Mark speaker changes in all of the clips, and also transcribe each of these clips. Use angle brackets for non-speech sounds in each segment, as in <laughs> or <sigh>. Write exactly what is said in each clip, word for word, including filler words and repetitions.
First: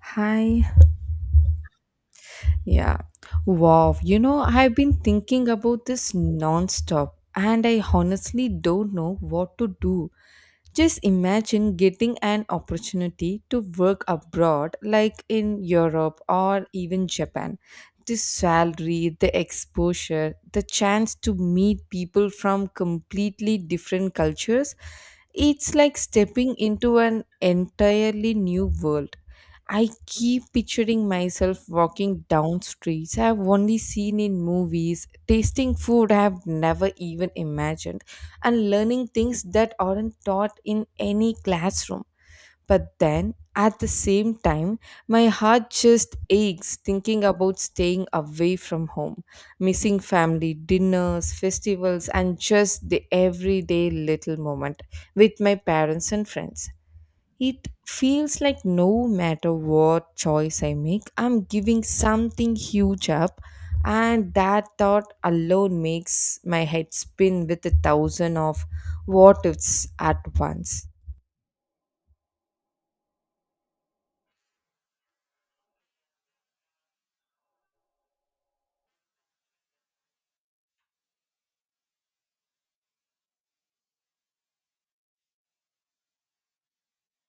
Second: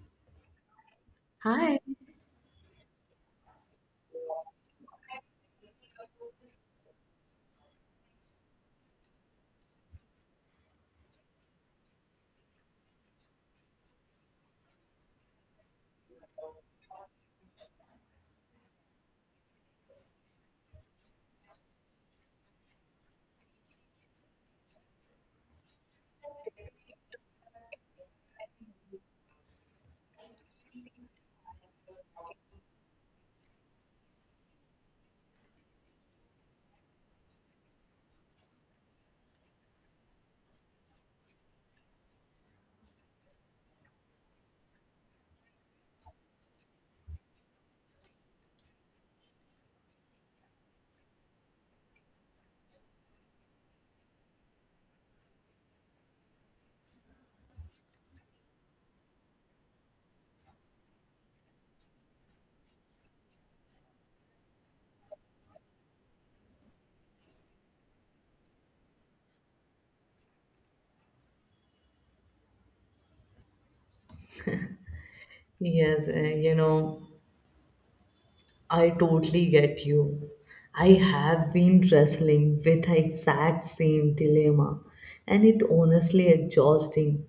Speaker 1: Hi.
Speaker 2: Hi.
Speaker 1: Yeah. Wow. You know, I've been thinking about this nonstop and I honestly don't know what to do. Just imagine getting an opportunity to work abroad, like in Europe or even Japan. The salary, the exposure, the chance to meet people from completely different cultures. It's like stepping into an entirely new world. I keep picturing myself walking down streets I've only seen in movies, tasting food I've never even imagined, and learning things that aren't taught in any classroom. But then, at the same time, my heart just aches thinking about staying away from home, missing family dinners, festivals, and just the everyday little moment with my parents and friends. It feels like no matter what choice I make, I'm giving something huge up, and that thought alone makes my head spin with a thousand of what ifs at once.
Speaker 2: Yes, uh, you know, I totally get you. I have been wrestling with the exact same dilemma, and it honestly exhausting.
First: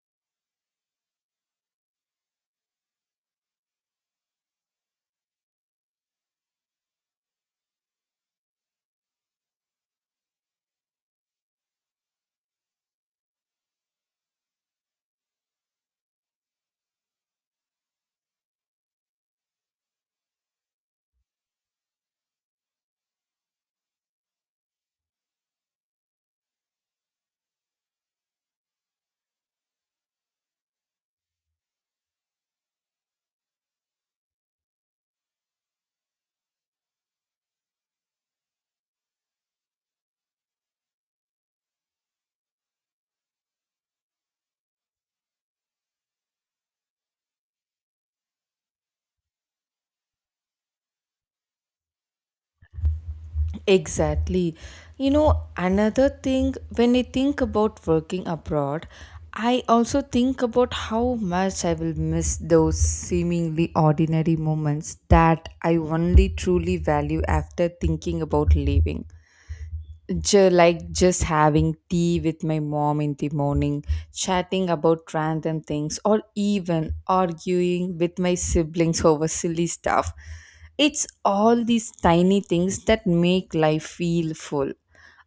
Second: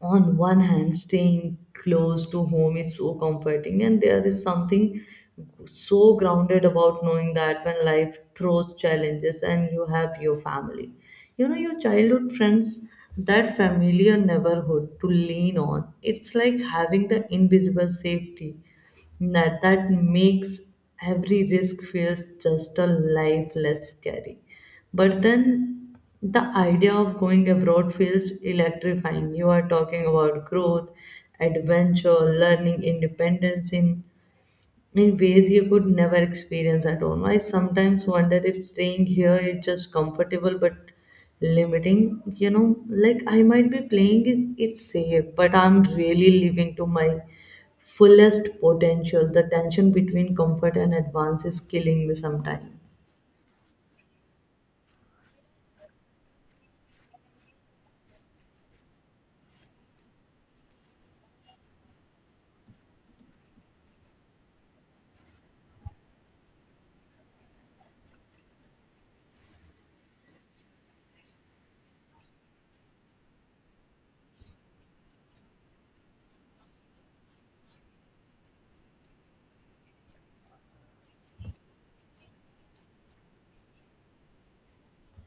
Speaker 2: On one hand, staying close to home is so comforting, and there is something so grounded about knowing that when life throws challenges and you have your family, you know, your childhood friends, that familiar neighborhood to lean on. It's like having the invisible safety that, that makes every risk feels just a life less scary, but then the idea of going abroad feels electrifying. You are talking about growth, adventure, learning independence in in ways you could never experience at home. I sometimes wonder if staying here is just comfortable but limiting. You know, like I might be playing it, it's safe, but I'm really living to my fullest potential. The tension between comfort and advance is killing me sometimes.
Speaker 1: Exactly. You know, another thing, when I think about working abroad, I also think about how much I will miss those seemingly ordinary moments that I only truly value after thinking about leaving. Ju- like just having tea with my mom in the morning, chatting about random things, or even arguing with my siblings over silly stuff. It's all these tiny things that make life feel full.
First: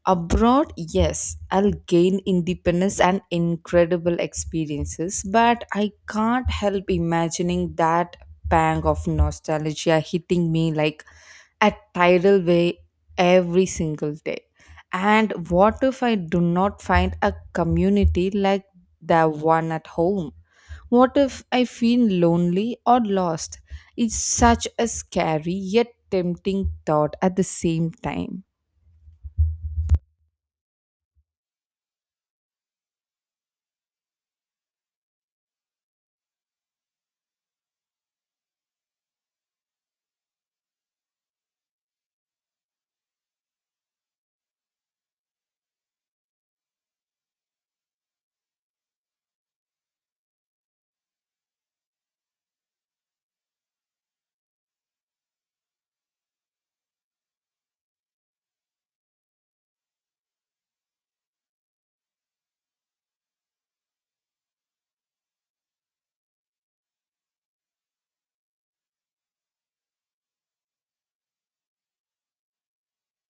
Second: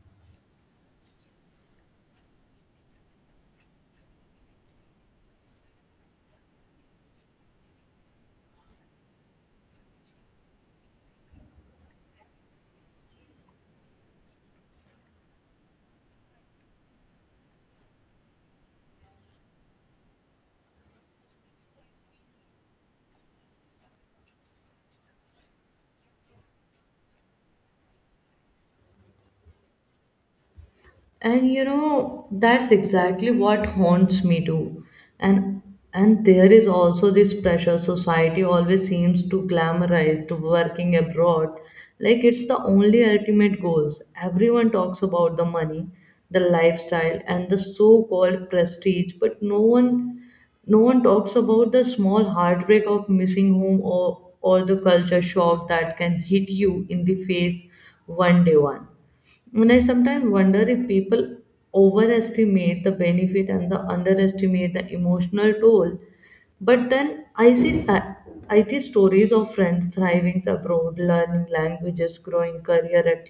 Speaker 1: Abroad, yes, I'll gain independence and incredible experiences, but I can't help imagining that pang of nostalgia hitting me like a tidal wave every single day. And what if I do not find a community like the one at home? What if I feel lonely or lost? It's such a scary yet tempting thought at the same time.
Speaker 2: And you know, that's exactly what haunts me too, and and there is also this pressure. Society always seems to glamorize to working abroad, like it's the only ultimate goals. Everyone talks about the money, the lifestyle, and the so-called prestige, but no one no one talks about the small heartbreak of missing home, or or the culture shock that can hit you in the face one day one, and I sometimes wonder if people overestimate the benefit and the underestimate the emotional toll. But then I see si- I see stories of friends thriving abroad, learning languages, growing career at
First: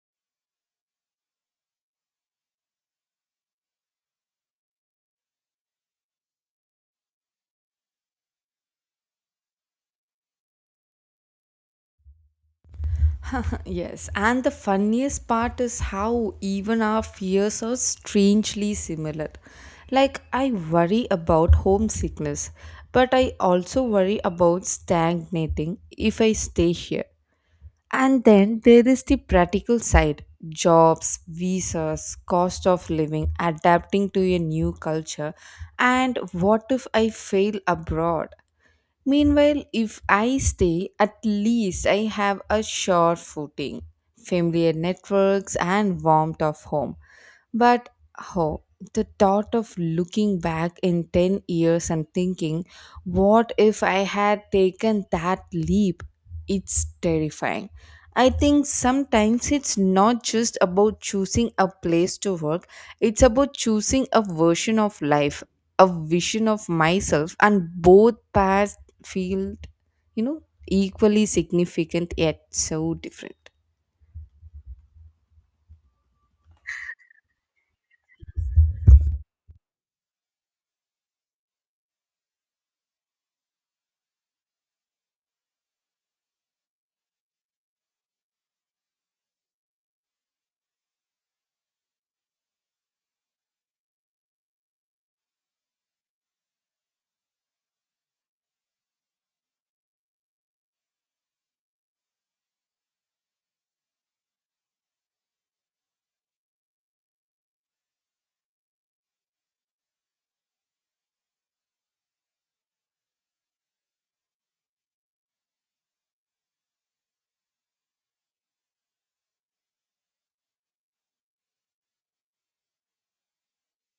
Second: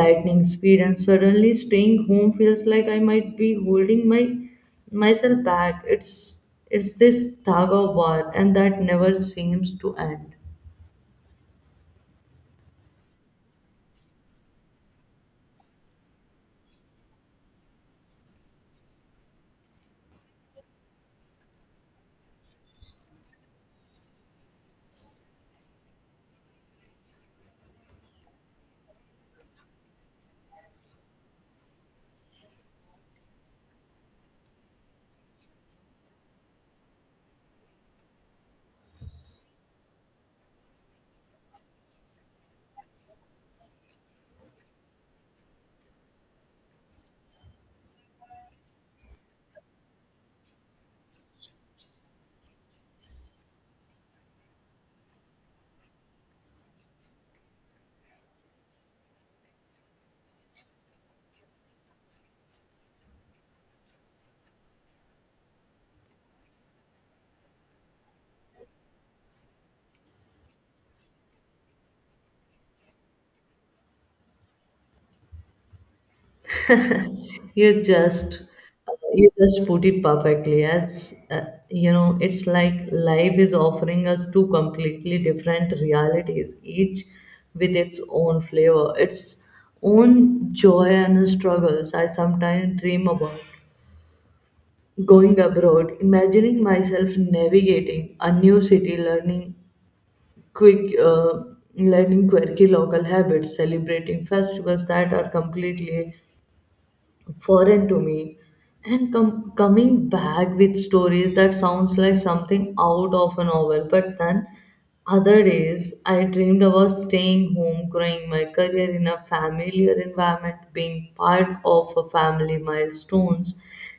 Speaker 2: lightning speed, and suddenly staying home feels like I might be holding my myself back. It's it's this tug of war, and that never seems to end.
Speaker 1: Yes, and the funniest part is how even our fears are strangely similar. Like, I worry about homesickness, but I also worry about stagnating if I stay here. And then there is the practical side jobs, visas, cost of living, adapting to a new culture, and what if I fail abroad? Meanwhile, if I stay, at least I have a sure footing, familiar networks, and warmth of home. But how? The thought of looking back in ten years and thinking, what if I had taken that leap? It's terrifying. I think sometimes it's not just about choosing a place to work, it's about choosing a version of life, a vision of myself, and both paths feel, you know, equally significant yet so different.
Speaker 2: you just you just put it perfectly as, uh, you know, it's like life is offering us two completely different realities, each with its own flavor, its own joy and struggles. I sometimes dream about going abroad, imagining myself navigating a new city, learning quick uh, learning quirky local habits, celebrating festivals that are completely foreign to me, and com- coming back with stories that sounds like something out of a novel. But then other days I dreamed about staying home, growing my career in a familiar environment, being part of a family milestones,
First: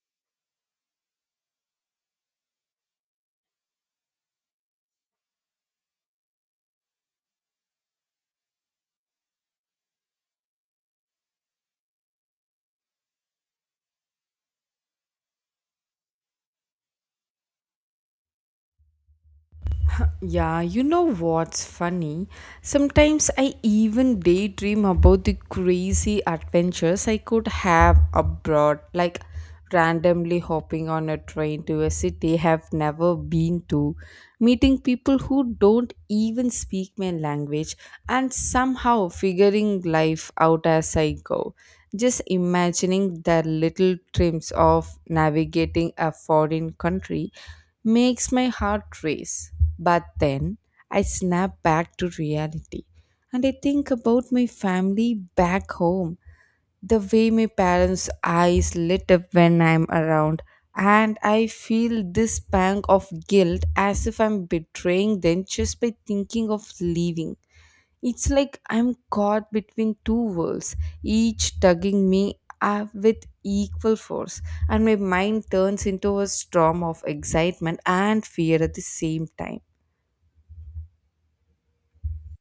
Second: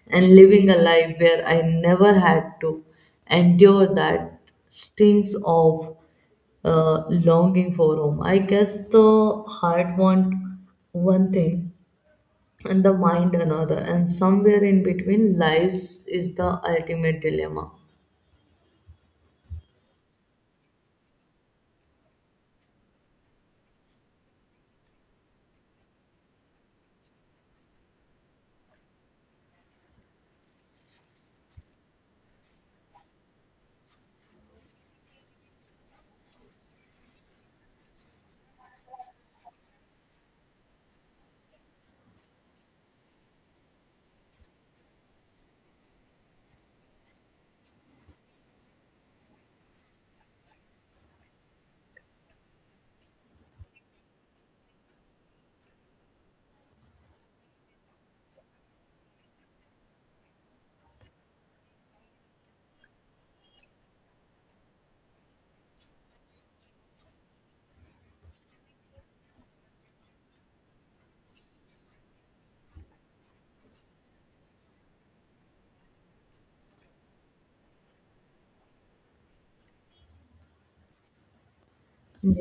Speaker 2: and living a life where I never had to endure that stings of, uh, longing for home. I guess the heart want one thing and the mind another, and somewhere in between lies is the ultimate dilemma.
Speaker 1: Yeah, you know what's funny? Sometimes I even daydream about the crazy adventures I could have abroad, like randomly hopping on a train to a city I have never been to, meeting people who don't even speak my language, and somehow figuring life out as I go. Just imagining the little trims of navigating a foreign country makes my heart race. But then I snap back to reality and I think about my family back home, the way my parents' eyes lit up when I'm around, and I feel this pang of guilt as if I'm betraying them just by thinking of leaving. It's like I'm caught between two worlds, each tugging me up with equal force, and my mind turns into a storm of excitement and fear at the same time.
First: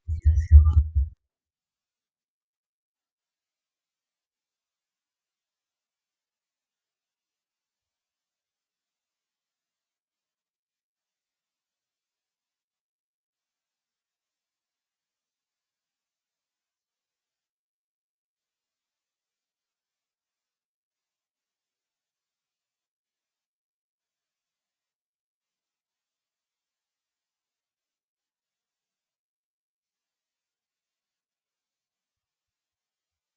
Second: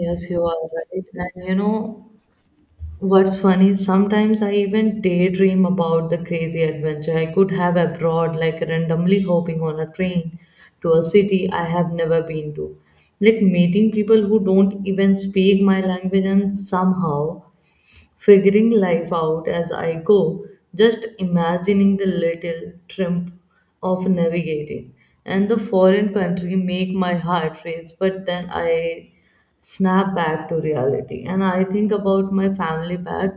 Speaker 2: Yes, you are right, and you know what's funny? Sometimes I even daydream about the crazy adventure I could have abroad, like randomly hopping on a train to a city I have never been to, like meeting people who don't even speak my language and somehow figuring life out as I go, just imagining the little tramp of navigating. And the foreign country make my heart race, but then I snap back to reality and I think about my family back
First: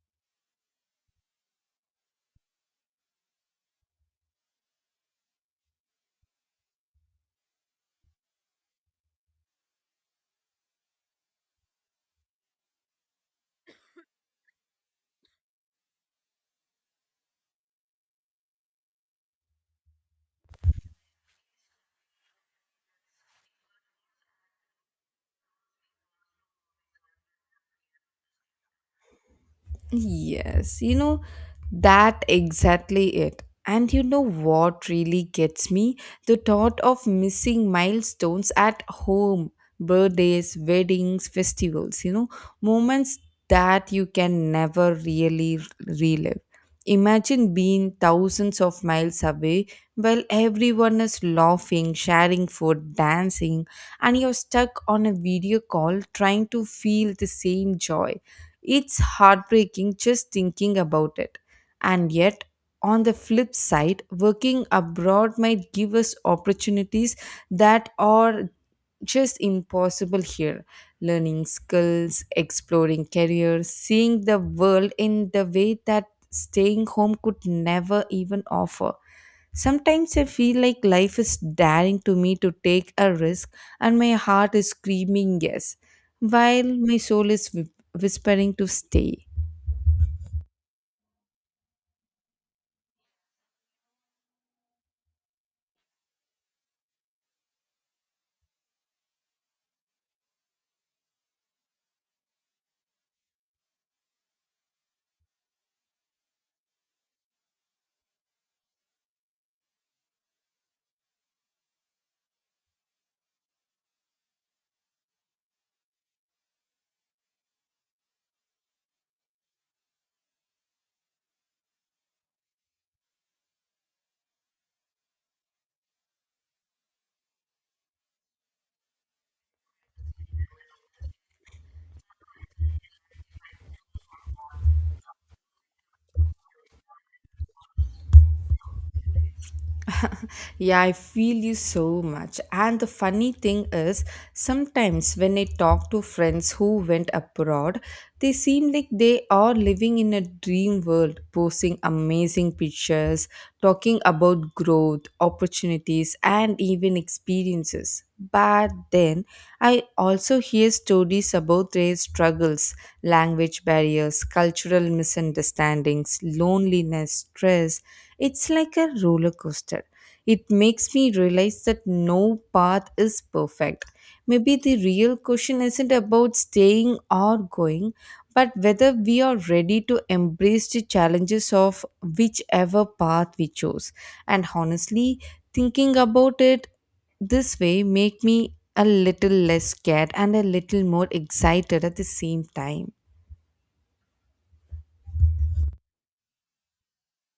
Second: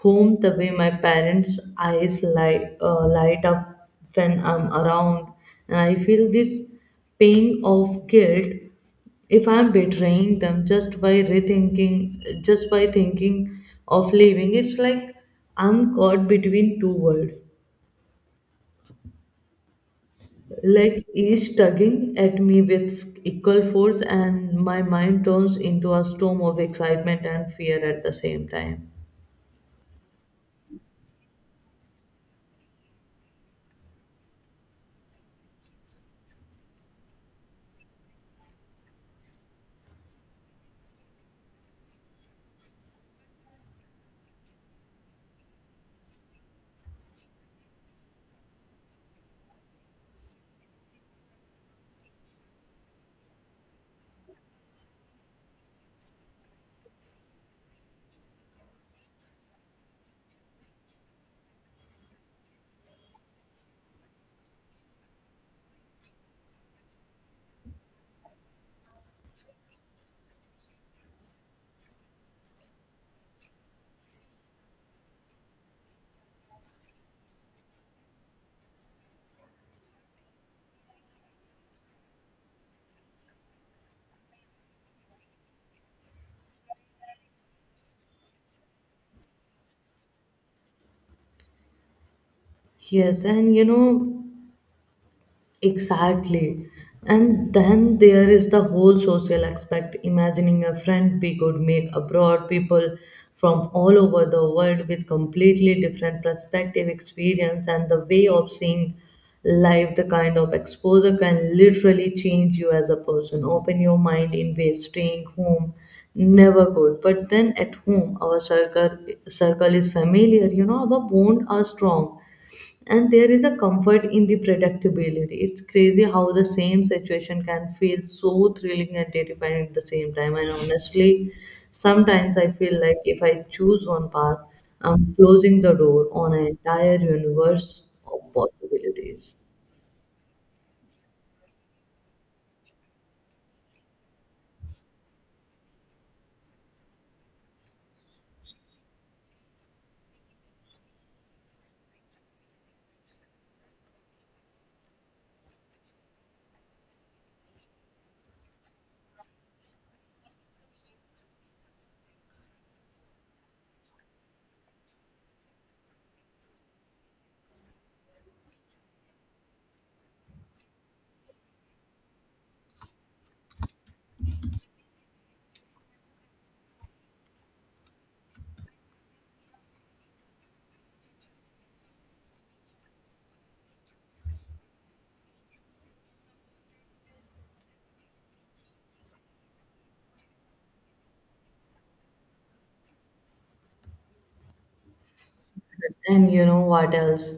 Speaker 2: home, the way my parents' eyes light, uh, light up when I'm around. And I feel this pang of guilt if I'm betraying them just by rethinking, just by thinking of leaving. It's like I'm caught between two worlds, like each tugging at me with equal force, and my mind turns into a storm of excitement and fear at the same time.
Speaker 1: Yes, you know, that exactly it. And you know what really gets me? The thought of missing milestones at home, birthdays, weddings, festivals, you know, moments that you can never really relive. Imagine being thousands of miles away while everyone is laughing, sharing food, dancing, and you're stuck on a video call trying to feel the same joy. It's heartbreaking just thinking about it. And yet, on the flip side, working abroad might give us opportunities that are just impossible here. Learning skills, exploring careers, seeing the world in the way that staying home could never even offer. Sometimes I feel like life is daring to me to take a risk and my heart is screaming yes, while my soul is whi- whispering to stay.
Speaker 2: Yes, and you know, exactly. And then there is the whole social aspect, imagining a friend we could make abroad, people from all over the world with completely different perspective, experience, and the way of seeing life. The kind of exposure can literally change you as a person, open your mind in ways staying home never could. But then at home, our circle circle is familiar, you know, our bond are strong, and there is a comfort in the predictability. It's crazy how the same situation can feel so thrilling and terrifying at the same time, and honestly sometimes I feel like if I choose one path, I'm closing the door on an entire universe of possibilities.
Speaker 1: Yeah, I feel you so much. And the funny thing is, sometimes when I talk to friends who went abroad, they seem like they are living in a dream world, posting amazing pictures, talking about growth, opportunities, and even experiences. But then I also hear stories about their struggles, language barriers, cultural misunderstandings, loneliness, stress. It's like a roller coaster. It makes me realize that no path is perfect. Maybe the real question isn't about staying or going, but whether we are ready to embrace the challenges of whichever path we chose. And honestly, thinking about it this way make me a little less scared and a little more excited at the same time.
Speaker 2: And you know what else?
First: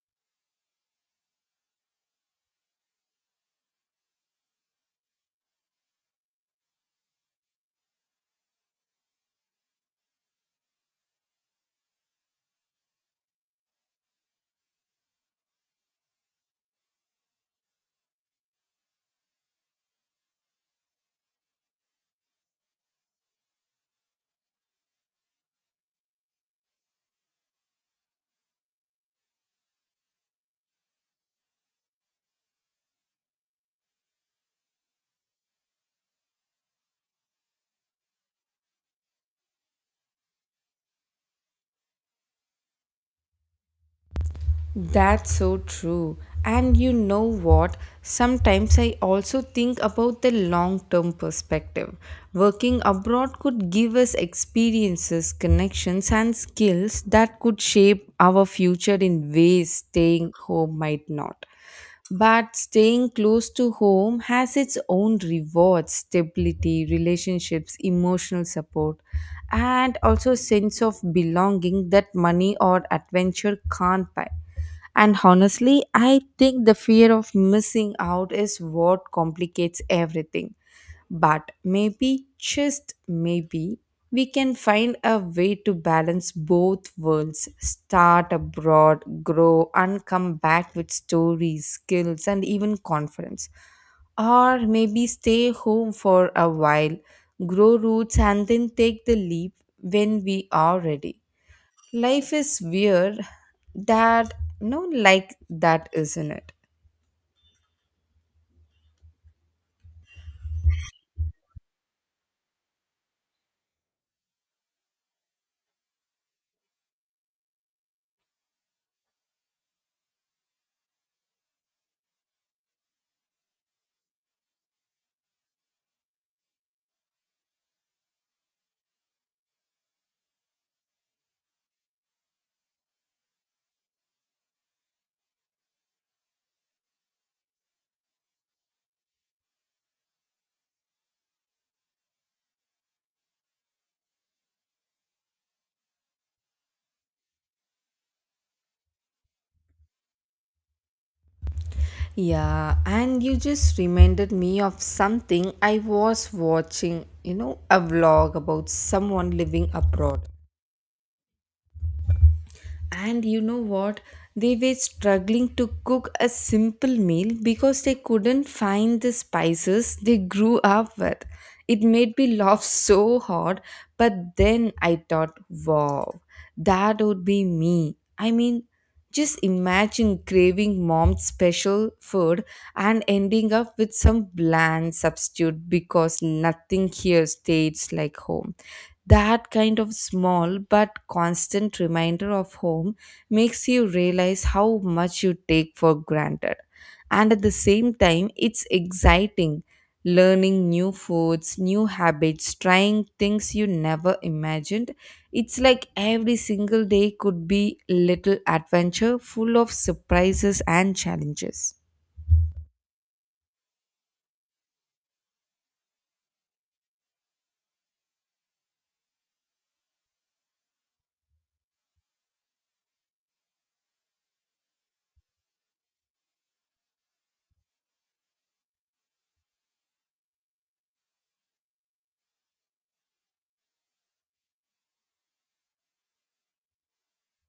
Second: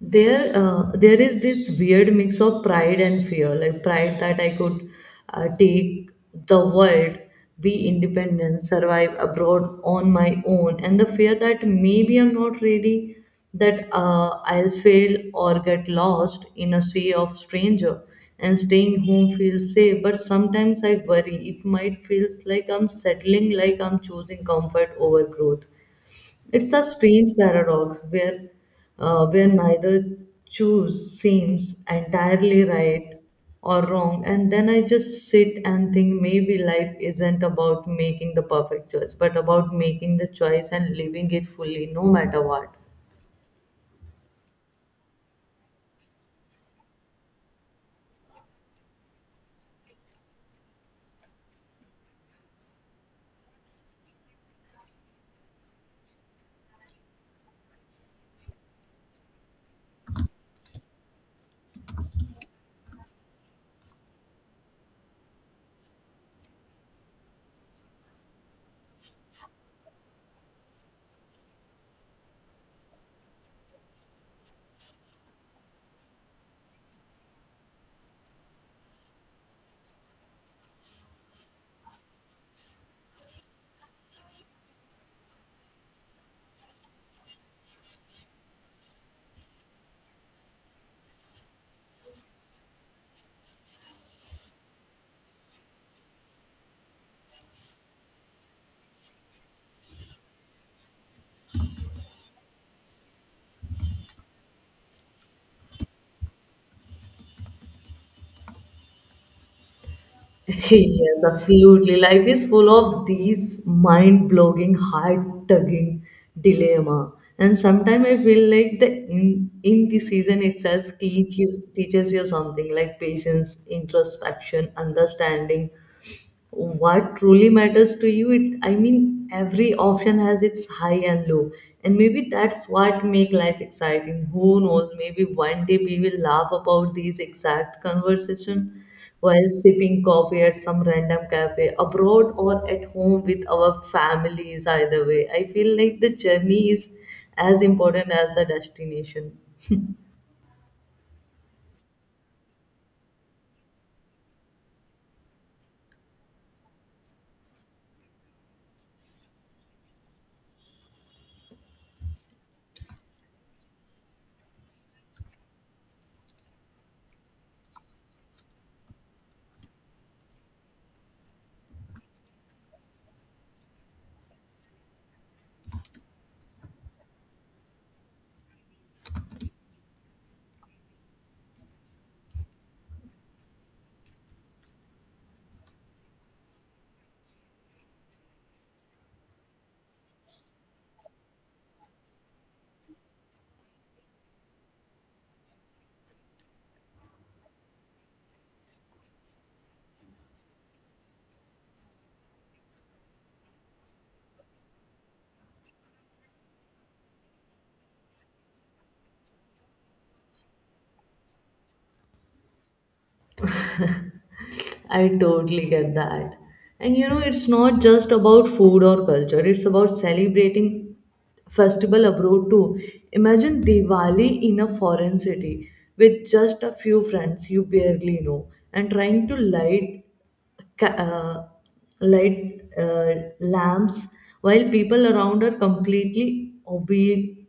Speaker 2: There, uh, there is this weird mix of pride and fear, like pride that I could, uh, take the world, be independent, survive abroad on my own, and the fear that maybe I'm not ready, that, uh, I'll fail or get lost in a sea of stranger. And staying home feels safe, but sometimes I worry it might feels like I'm settling, like I'm choosing comfort over growth. It's a strange paradox where, uh, where neither choose seems entirely right or wrong, and then I just sit and think maybe life isn't about making the perfect choice, but about making the choice and living it fully, no matter what.
Speaker 1: That's so true. And you know what? Sometimes I also think about the long term perspective. Working abroad could give us experiences, connections, and skills that could shape our future in ways staying home might not. But staying close to home has its own rewards, stability, relationships, emotional support, and also sense of belonging that money or adventure can't buy. And honestly, I think the fear of missing out is what complicates everything. But maybe, just maybe, we can find a way to balance both worlds start abroad, grow, and come back with stories, skills, and even confidence. Or maybe stay home for a while, grow roots, and then take the leap when we are ready. Life is weird that no like that, isn't it?
Speaker 2: <laughs> Yes, absolutely. Life is full of these mind-blowing, heart-tugging dilemma. And sometimes I feel like the in, in the season itself teaches teaches you something like patience, introspection, understanding, what truly matters to you. It, I mean, every option has its high and low, and maybe that's what make life exciting. Who knows, maybe one day we will laugh about these exact conversation while sipping coffee at some random cafe abroad or at home with our families. Either way I feel like the journey is as important as the destination.
Speaker 1: Yeah, and you just reminded me of something I was watching, you know, a vlog about someone living abroad. And you know what? They were struggling to cook a simple meal because they couldn't find the spices they grew up with. It made me laugh so hard, but then I thought, wow, that would be me. I mean, just imagine craving mom's special food and ending up with some bland substitute because nothing here tastes like home. That kind of small but constant reminder of home makes you realize how much you take for granted. And at the same time, it's exciting learning new foods, new habits, trying things you never imagined. It's like every single day could be a little adventure full of surprises and challenges.
Speaker 2: I totally get that. And you know, it's not just about food or culture, it's about celebrating festival abroad too. Imagine Diwali in a foreign city with just a few friends you barely know and trying to light ca- uh, light uh, lamps while people around are completely obli-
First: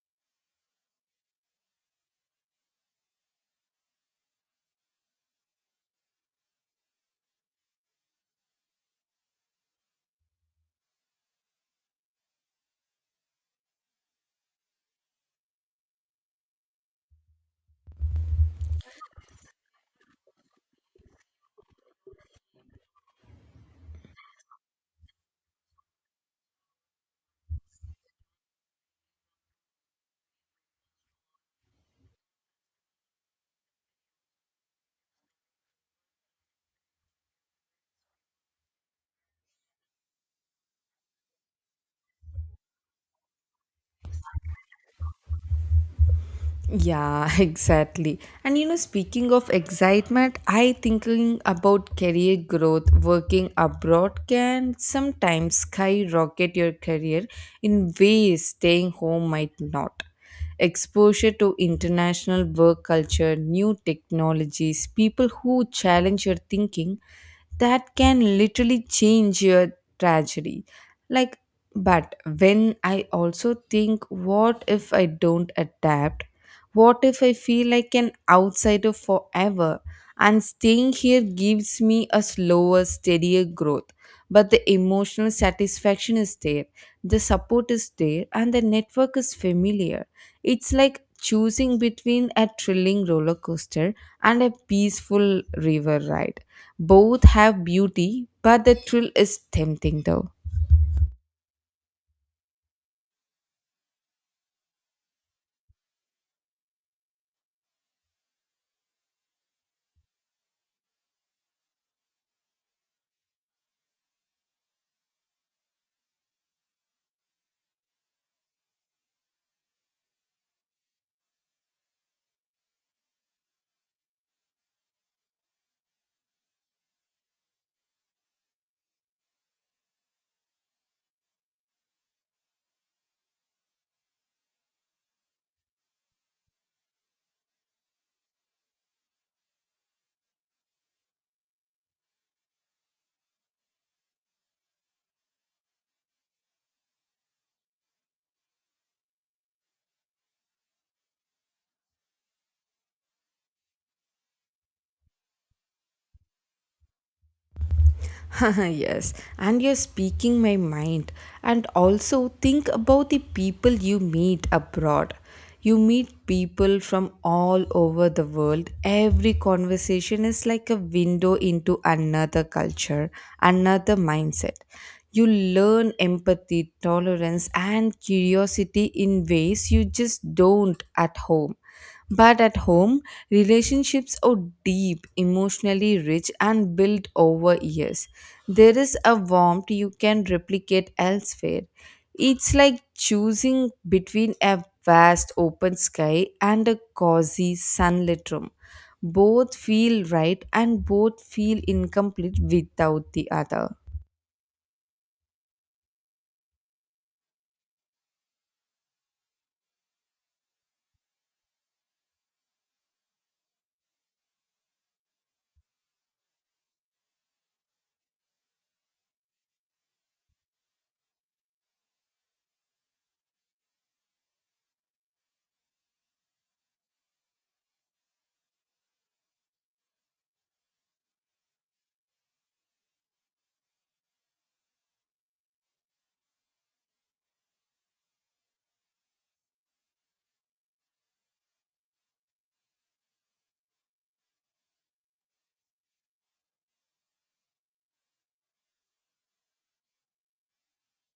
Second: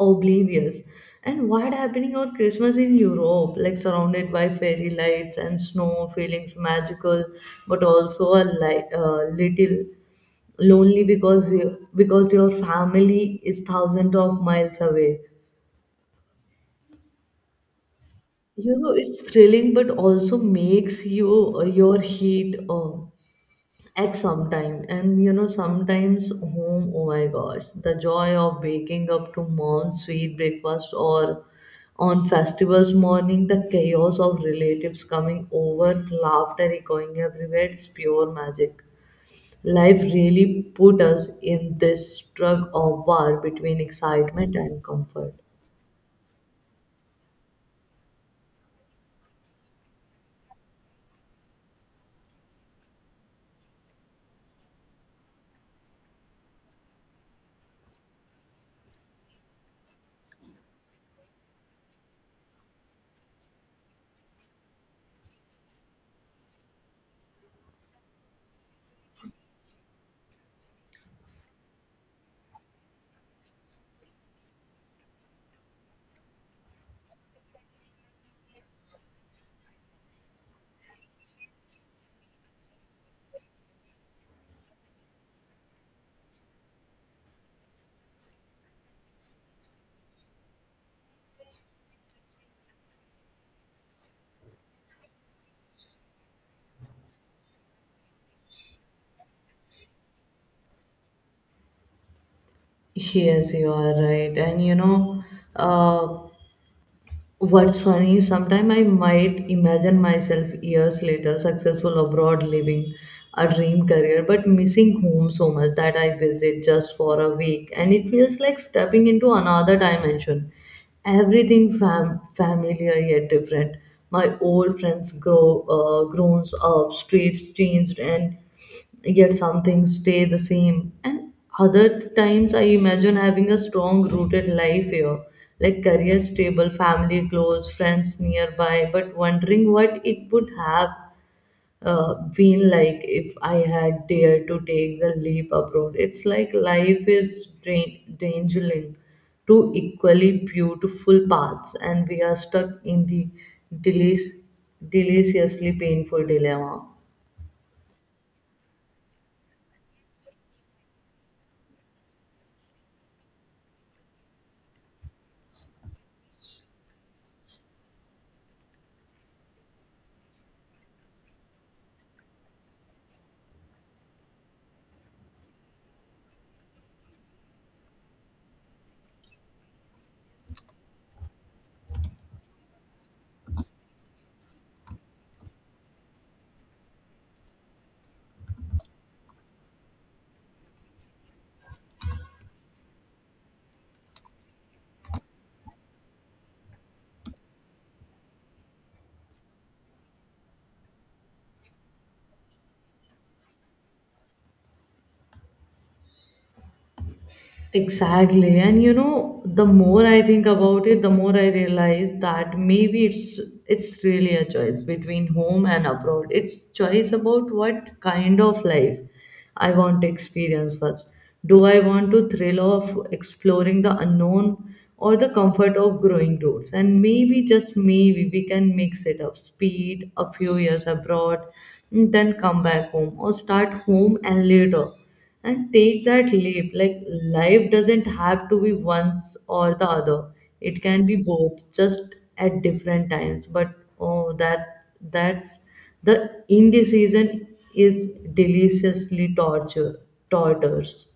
Speaker 2: oblivious, and what happening on Christmas in Europe, like surrounded by fairy lights and snow feelings magical, but also a li- uh, little lonely because you, because your family is thousands of miles away. You know, it's thrilling but also makes you, uh, your heat uh, at some time. And you know, sometimes home, oh my gosh, the joy of waking up to mom's sweet breakfast or on festivals morning, the chaos of relatives coming over, laughter echoing everywhere, it's pure magic. Life really put us in this tug of war between excitement and comfort.
Speaker 1: Yeah, <laughs> exactly. And you know, speaking of excitement, I thinking about career growth. Working abroad can sometimes skyrocket your career in ways staying home might not. Exposure to international work culture, new technologies, people who challenge your thinking that can literally change your tragedy. Like, but when I also think, what if I don't adapt? What if I feel like an outsider forever? And staying here gives me a slower steadier growth, but the emotional satisfaction is there, the support is there, and the network is familiar. It's like choosing between a thrilling roller coaster and a peaceful river ride. Both have beauty, but the thrill is tempting though.
Speaker 2: Yes, you are right. And you know, uh, what's funny, sometimes I might imagine myself years later successful abroad living a dream career, but missing home so much that I visit just for a week and it feels like stepping into another dimension. Everything fam- familiar yet different. My old friends grow uh, grown up, streets changed, and yet some things stay the same. And other times, I imagine having a strong rooted life here, like career stable, family close, friends nearby, but wondering what it would have, uh, been like if I had dared to take the leap abroad. It's like life is dra- dangling two equally beautiful paths, and we are stuck in the delic- deliciously painful dilemma.
Speaker 1: <laughs> Yes, and you're speaking my mind. And also think about the people you meet abroad. You meet people from all over the world. Every conversation is like a window into another culture, another mindset. You learn empathy, tolerance, and curiosity in ways you just don't at home. But at home, relationships are deep, emotionally rich, and built over years. There is a warmth you can replicate elsewhere. It's like choosing between a vast open sky and a cozy sunlit room. Both feel right and both feel incomplete without the other.
Speaker 2: Exactly. And you know, the more I think about it, the more I realize that maybe it's it's really a choice between home and abroad. It's choice about what kind of life I want to experience first. Do I want to thrill of exploring the unknown or the comfort of growing roots? And maybe just maybe we can mix it up. Speed a few years abroad, then come back home, or start home and later and take that leap. Like life doesn't have to be once or the other. It can be both, just at different times. But oh, that that's the indecision is deliciously torture tortures.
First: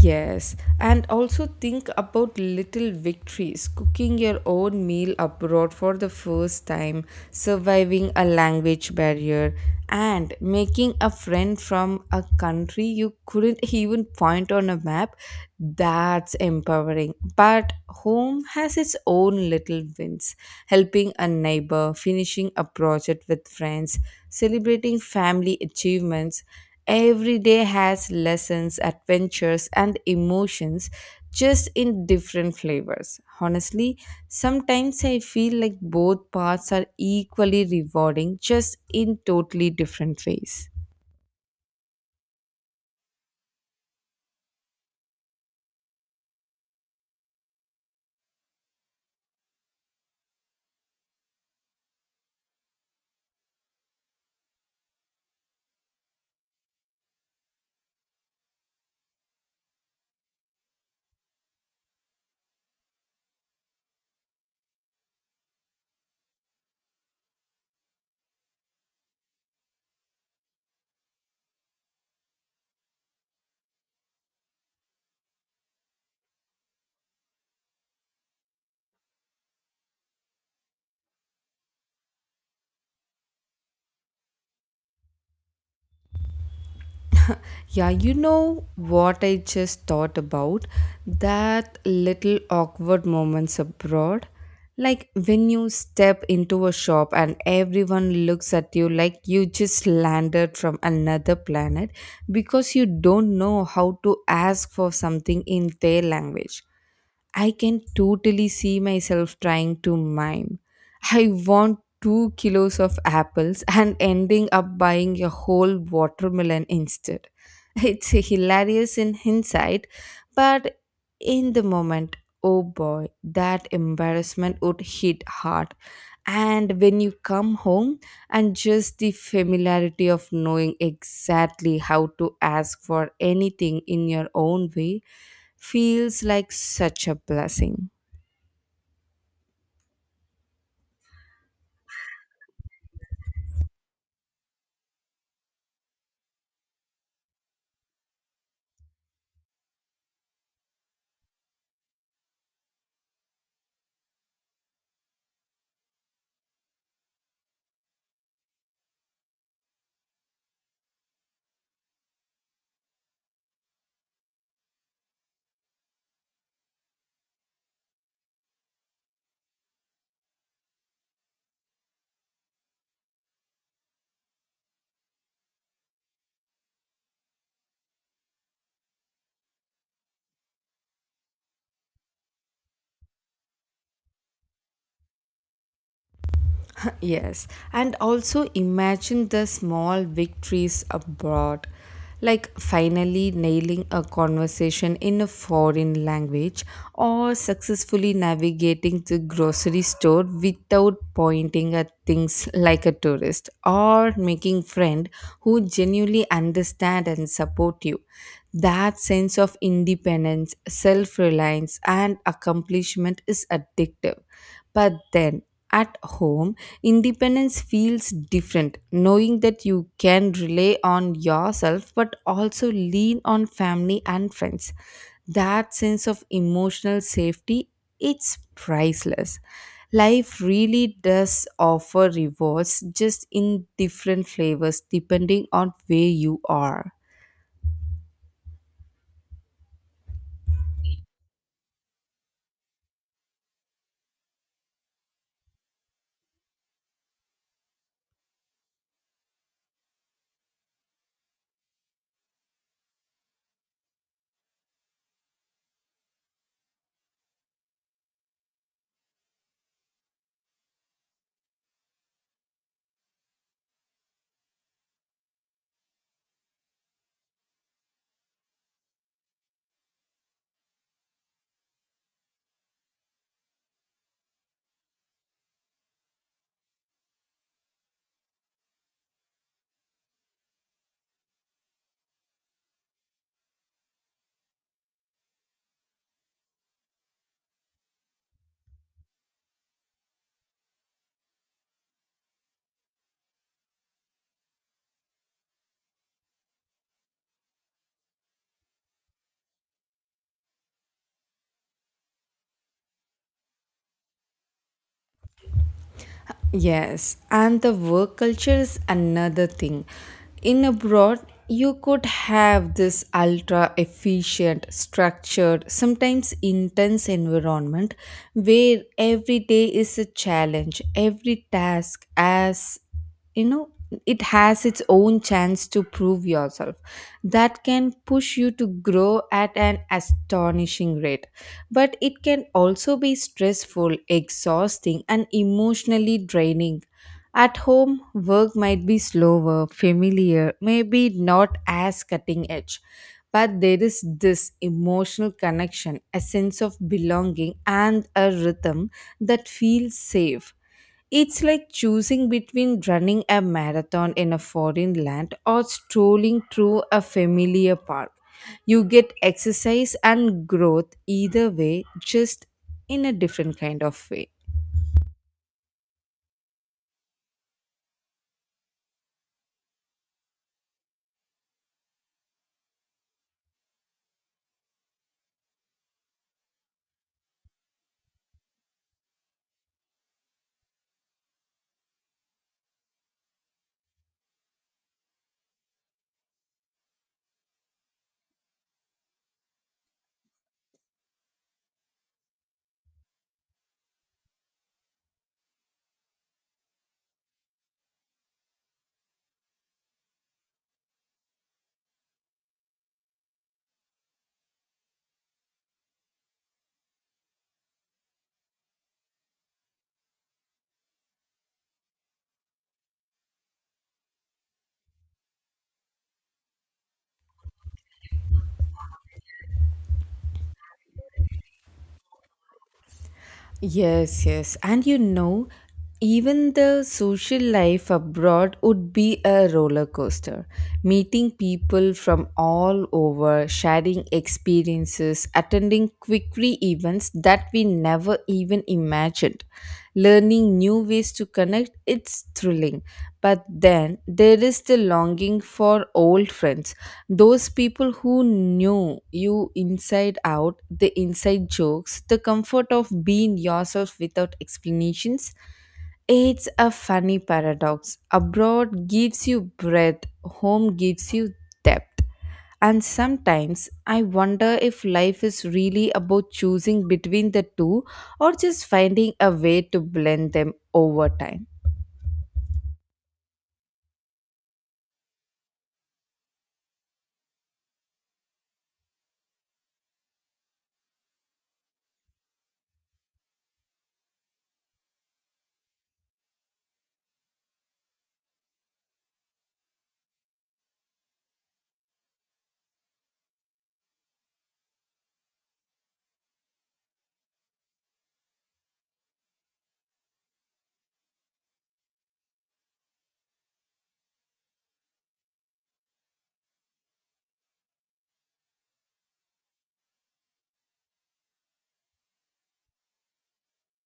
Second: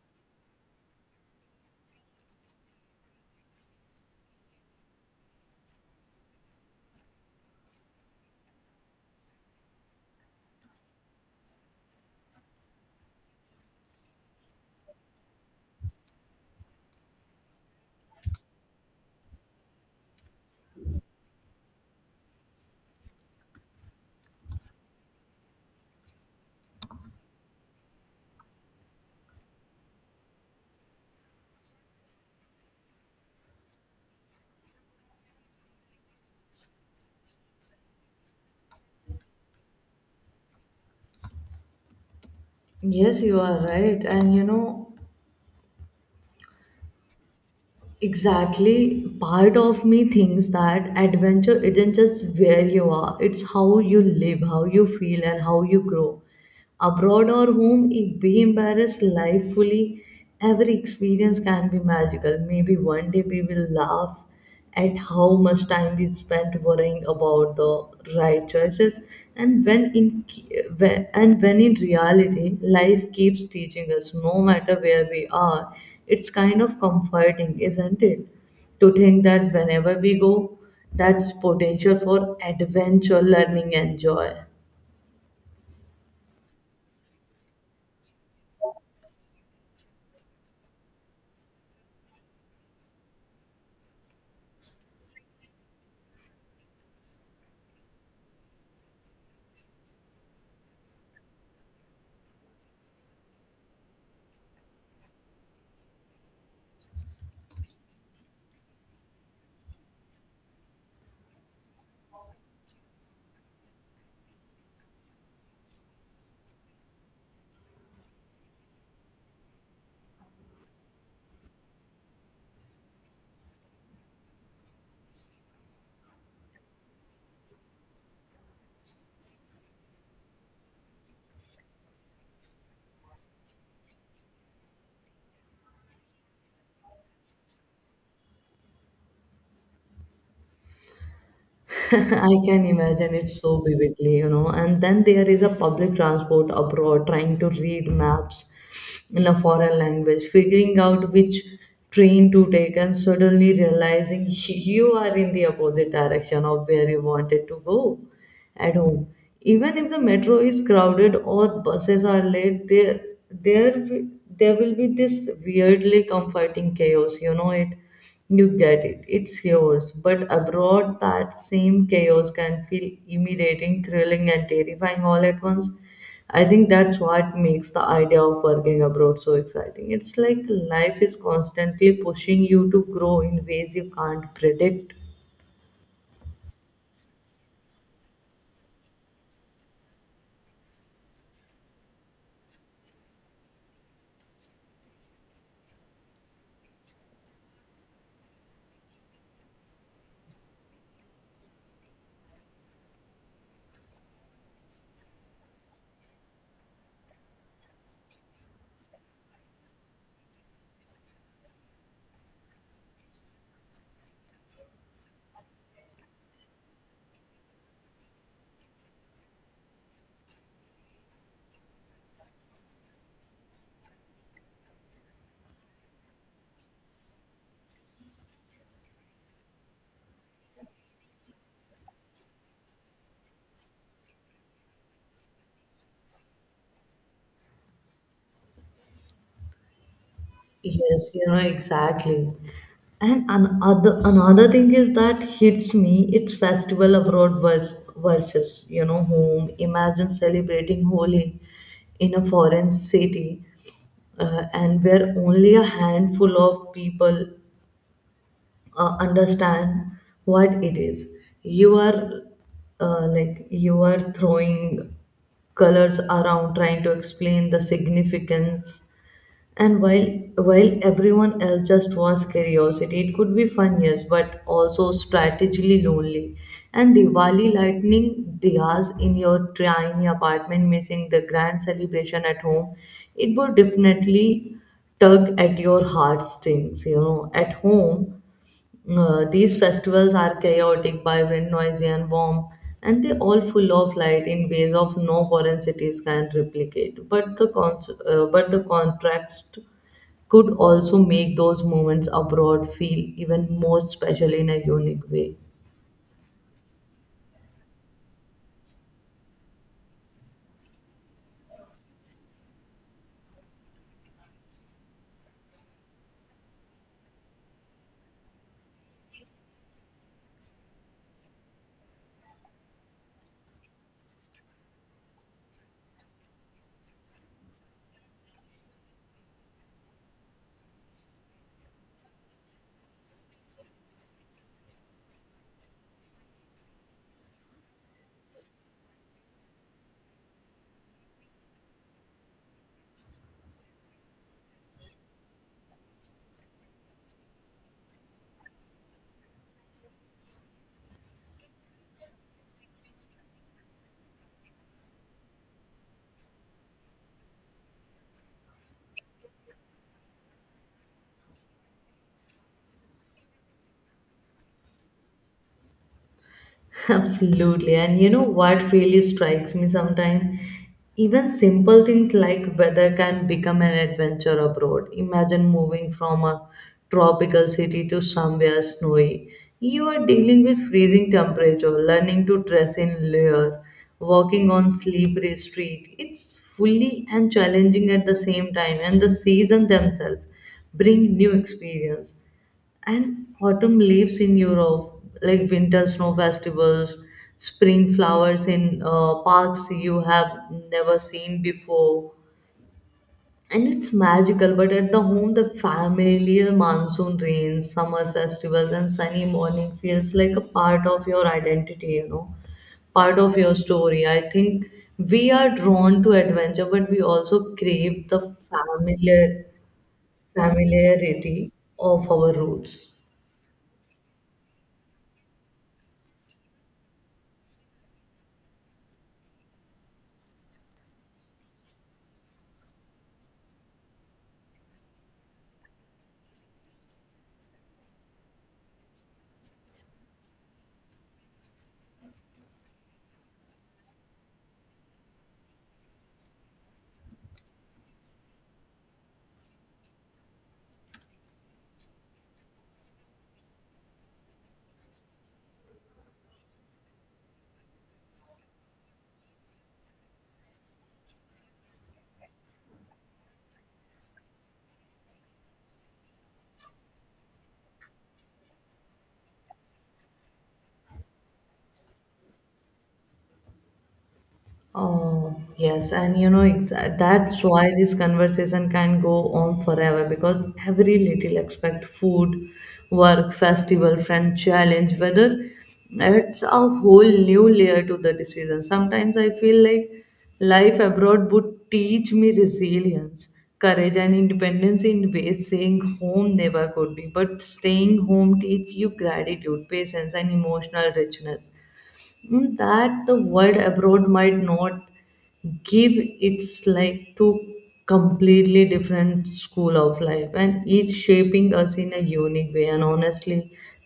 Speaker 1: Yes, and also think about little victories cooking your own meal abroad for the first time, surviving a language barrier, and making a friend from a country you couldn't even point on a map. That's empowering. But home has its own little wins helping a neighbor, finishing a project with friends, celebrating family achievements. Every day has lessons, adventures, and emotions just in different flavors. Honestly, sometimes I feel like both parts are equally rewarding, just in totally different ways.
Speaker 2: Yes, you are right, and you know. Exactly. Part of me thinks that adventure isn't just where you are, it's how you live, how you feel, and how you grow. Abroad or home, if we embrace life fully, every experience can be magical. Maybe one day we will laugh at how much time we spent worrying about the right choices and when in when- and when in reality life keeps teaching us no matter where we are. It's kind of comforting, isn't it, to think that whenever we go, that's potential for adventure, learning, and joy.
Speaker 1: Yeah, you know what I just thought about? That little awkward moments abroad. Like when you step into a shop and everyone looks at you like you just landed from another planet because you don't know how to ask for something in their language. I can totally see myself trying to mime. I want two kilos of apples and ending up buying a whole watermelon instead. It's hilarious in hindsight, but in the moment, oh boy, that embarrassment would hit hard. And when you come home, and just the familiarity of knowing exactly how to ask for anything in your own way feels like such a blessing.
Speaker 2: <laughs> I can imagine it so vividly, you know. And then there is a public transport abroad, trying to read maps in a foreign language, figuring out which train to take, and suddenly realizing <laughs> you are in the opposite direction of where you wanted to go at home. Even if the metro is crowded or buses are late, there there wi- there will be this weirdly comforting chaos. You know it. You get it. It's yours. But abroad, that same chaos can feel intimidating, thrilling, and terrifying all at once. I think that's what makes the idea of working abroad so exciting. It's like life is constantly pushing you to grow in ways you can't predict.
Speaker 1: Yes, and also imagine the small victories abroad, like finally nailing a conversation in a foreign language or successfully navigating the grocery store without pointing at things like a tourist or making friend who genuinely understand and support you. That sense of independence, self-reliance and accomplishment is addictive. But then at home, independence feels different, knowing that you can rely on yourself but also lean on family and friends. That sense of emotional safety, it's priceless. Life really does offer rewards just in different flavors depending on where you are.
Speaker 2: Yes, you know, exactly. And another another thing is that hits me, it's festival abroad vers versus, you know, home. Imagine celebrating Holi in a foreign city, uh, and where only a handful of people uh, understand what it is. You are, uh, like you are throwing colors around, trying to explain the significance, and while while everyone else just wants curiosity. It could be fun, yes, but also strategically lonely. And Diwali lightning diyas in your tiny apartment, missing the grand celebration at home, it would definitely tug at your heartstrings. You know, at home, uh, these festivals are chaotic, vibrant, noisy, and warm, and they all full of light in ways of no foreign cities can replicate. But the cons- uh, but the contrast could also make those moments abroad feel even more special in a unique way.
Speaker 1: Yes, and the work culture is another thing. In abroad, you could have this ultra efficient, structured, sometimes intense environment where every day is a challenge, every task as, you know, it has its own chance to prove yourself. That can push you to grow at an astonishing rate, but it can also be stressful, exhausting and emotionally draining. At home work might be slower, familiar, maybe not as cutting edge, but there is this emotional connection, a sense of belonging and a rhythm that feels safe. It's like choosing between running a marathon in a foreign land or strolling through a familiar park. You get exercise and growth either way, just in a different kind of way.
Speaker 2: Absolutely. And you know what really strikes me sometimes? Even simple things like weather can become an adventure abroad. Imagine moving from a tropical city to somewhere snowy. You are dealing with freezing temperature, learning to dress in layer, walking on slippery street. It's fully and challenging at the same time, and the season themselves bring new experience and autumn leaves in Europe, like winter snow festivals, spring flowers in, uh, parks you have never seen before. And it's magical, but at the home, the familiar monsoon rains, summer festivals, and sunny morning feels like a part of your identity, you know, part of your story. I think we are drawn to adventure, but we also crave the familiar familiarity of our roots.
Speaker 1: Yes, yes. And you know, even the social life abroad would be a roller coaster. Meeting people from all over, sharing experiences, attending quickly events that we never even imagined. World. Learning new ways to connect, it's thrilling. But then there is the longing for old friends. Those people who knew you inside out, the inside jokes, the comfort of being yourself without explanations. It's a funny paradox. Abroad gives you breadth, home gives you depth. And sometimes I wonder if life is really about choosing between the two or just finding a way to blend them over time.
Speaker 2: Oh, yes, and you know, exa- that's why this conversation can go on forever because every little aspect, food, work, festival, friend, challenge, whether, it's a whole new layer to the decision. Sometimes I feel like life abroad would teach me resilience, courage, and independence in ways staying home never could be. But staying home teach you gratitude, patience, and emotional richness, mm, that the world abroad might not give. It's like two completely different school of life and each shaping us in a unique way, and honestly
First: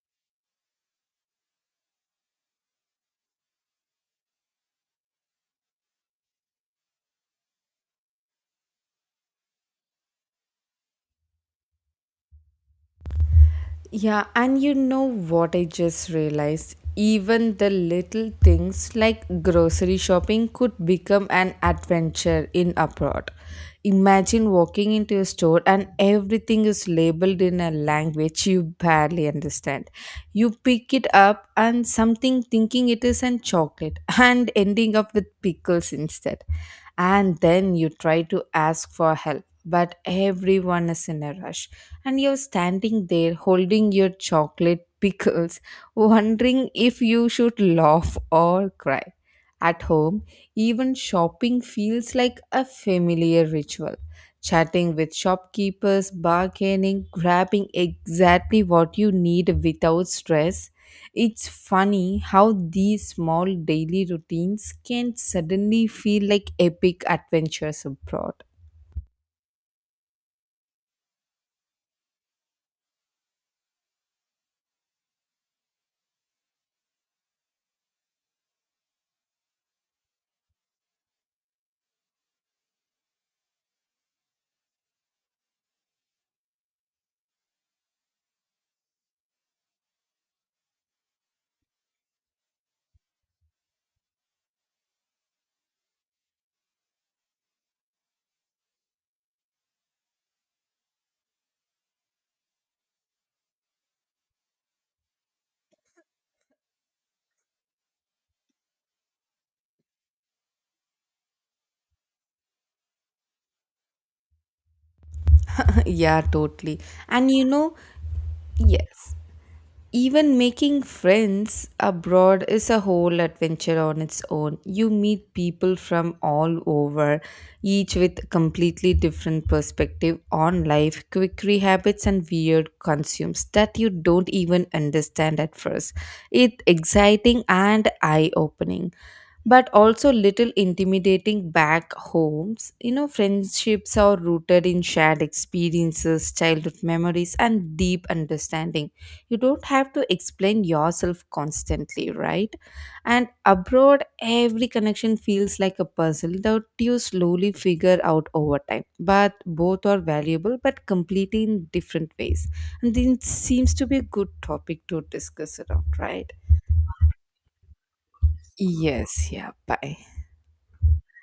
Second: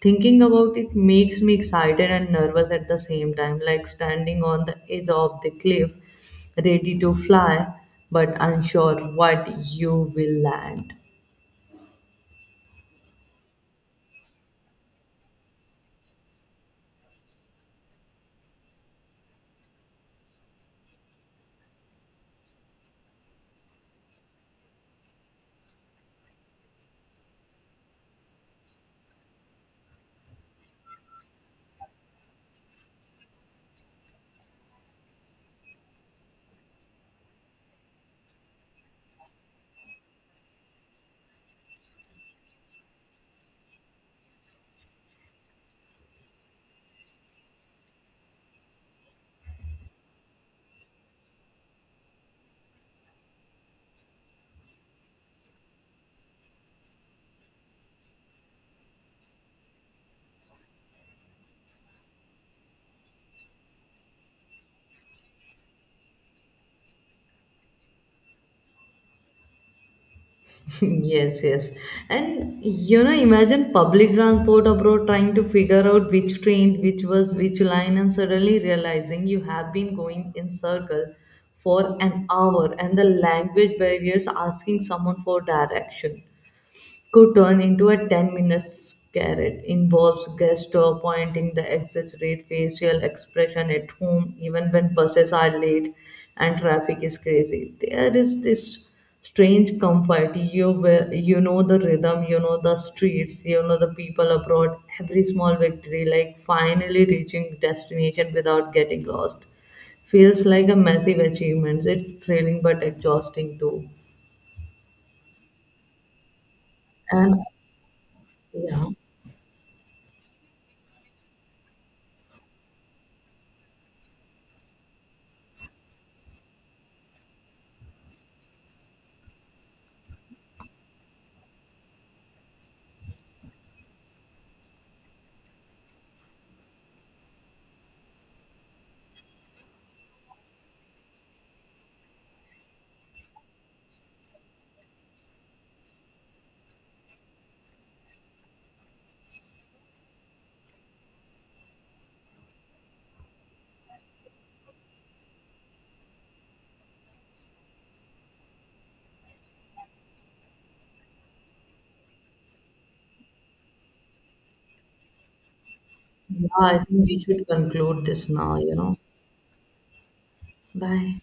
Speaker 2: thinking about it makes me excited and nervous at the same time, like standing on the edge of the cliff ready to fly but unsure what you will land.
Speaker 1: Yeah, and you know what I just realized? Even the little things like grocery shopping could become an adventure in abroad. Imagine walking into a store and everything is labeled in a language you barely understand. You pick it up and something thinking it is an chocolate <laughs> and ending up with pickles instead. And then you try to ask for help but everyone is in a rush. And you're standing there holding your chocolate <laughs> pickles, wondering if you should laugh or cry. At home, even shopping feels like a familiar ritual. Chatting with shopkeepers, bargaining, grabbing exactly what you need without stress. It's funny how these small daily routines can suddenly feel like epic adventures abroad.
Speaker 2: <laughs> Yes, yes. And you know, imagine public transport abroad trying to figure out which train, which was which line, and suddenly realizing you have been going in circle for an hour and the language barriers, asking someone for direction could turn into a ten minute carrot involves gesture pointing the exit facial expression. At home, even when buses are late and traffic is crazy, there is this strange comfort. You will- you know the rhythm, you know the streets, you know the people. Abroad, every small victory like finally reaching destination without getting lost feels like a massive achievement. It's thrilling but exhausting too.
Speaker 1: Yeah, totally. And
Speaker 2: And
Speaker 1: you know,
Speaker 2: yeah
Speaker 1: yes. Even making friends abroad is a whole adventure on its own. You meet people from all over, each with completely different perspective on life, quickery habits and weird consumes that you don't even understand at first. It's exciting and eye-opening but also little intimidating back homes. You know, friendships are rooted in shared experiences, childhood memories, and deep understanding. You don't have to explain yourself constantly, right? And abroad every connection feels like a puzzle that you slowly figure out over time. But both are valuable but completely in different ways. And this seems to be a good topic to discuss around, right?
Speaker 2: Yeah, I think we should conclude this now, you know.
Speaker 1: Yes, yeah, bye.
Speaker 2: Bye.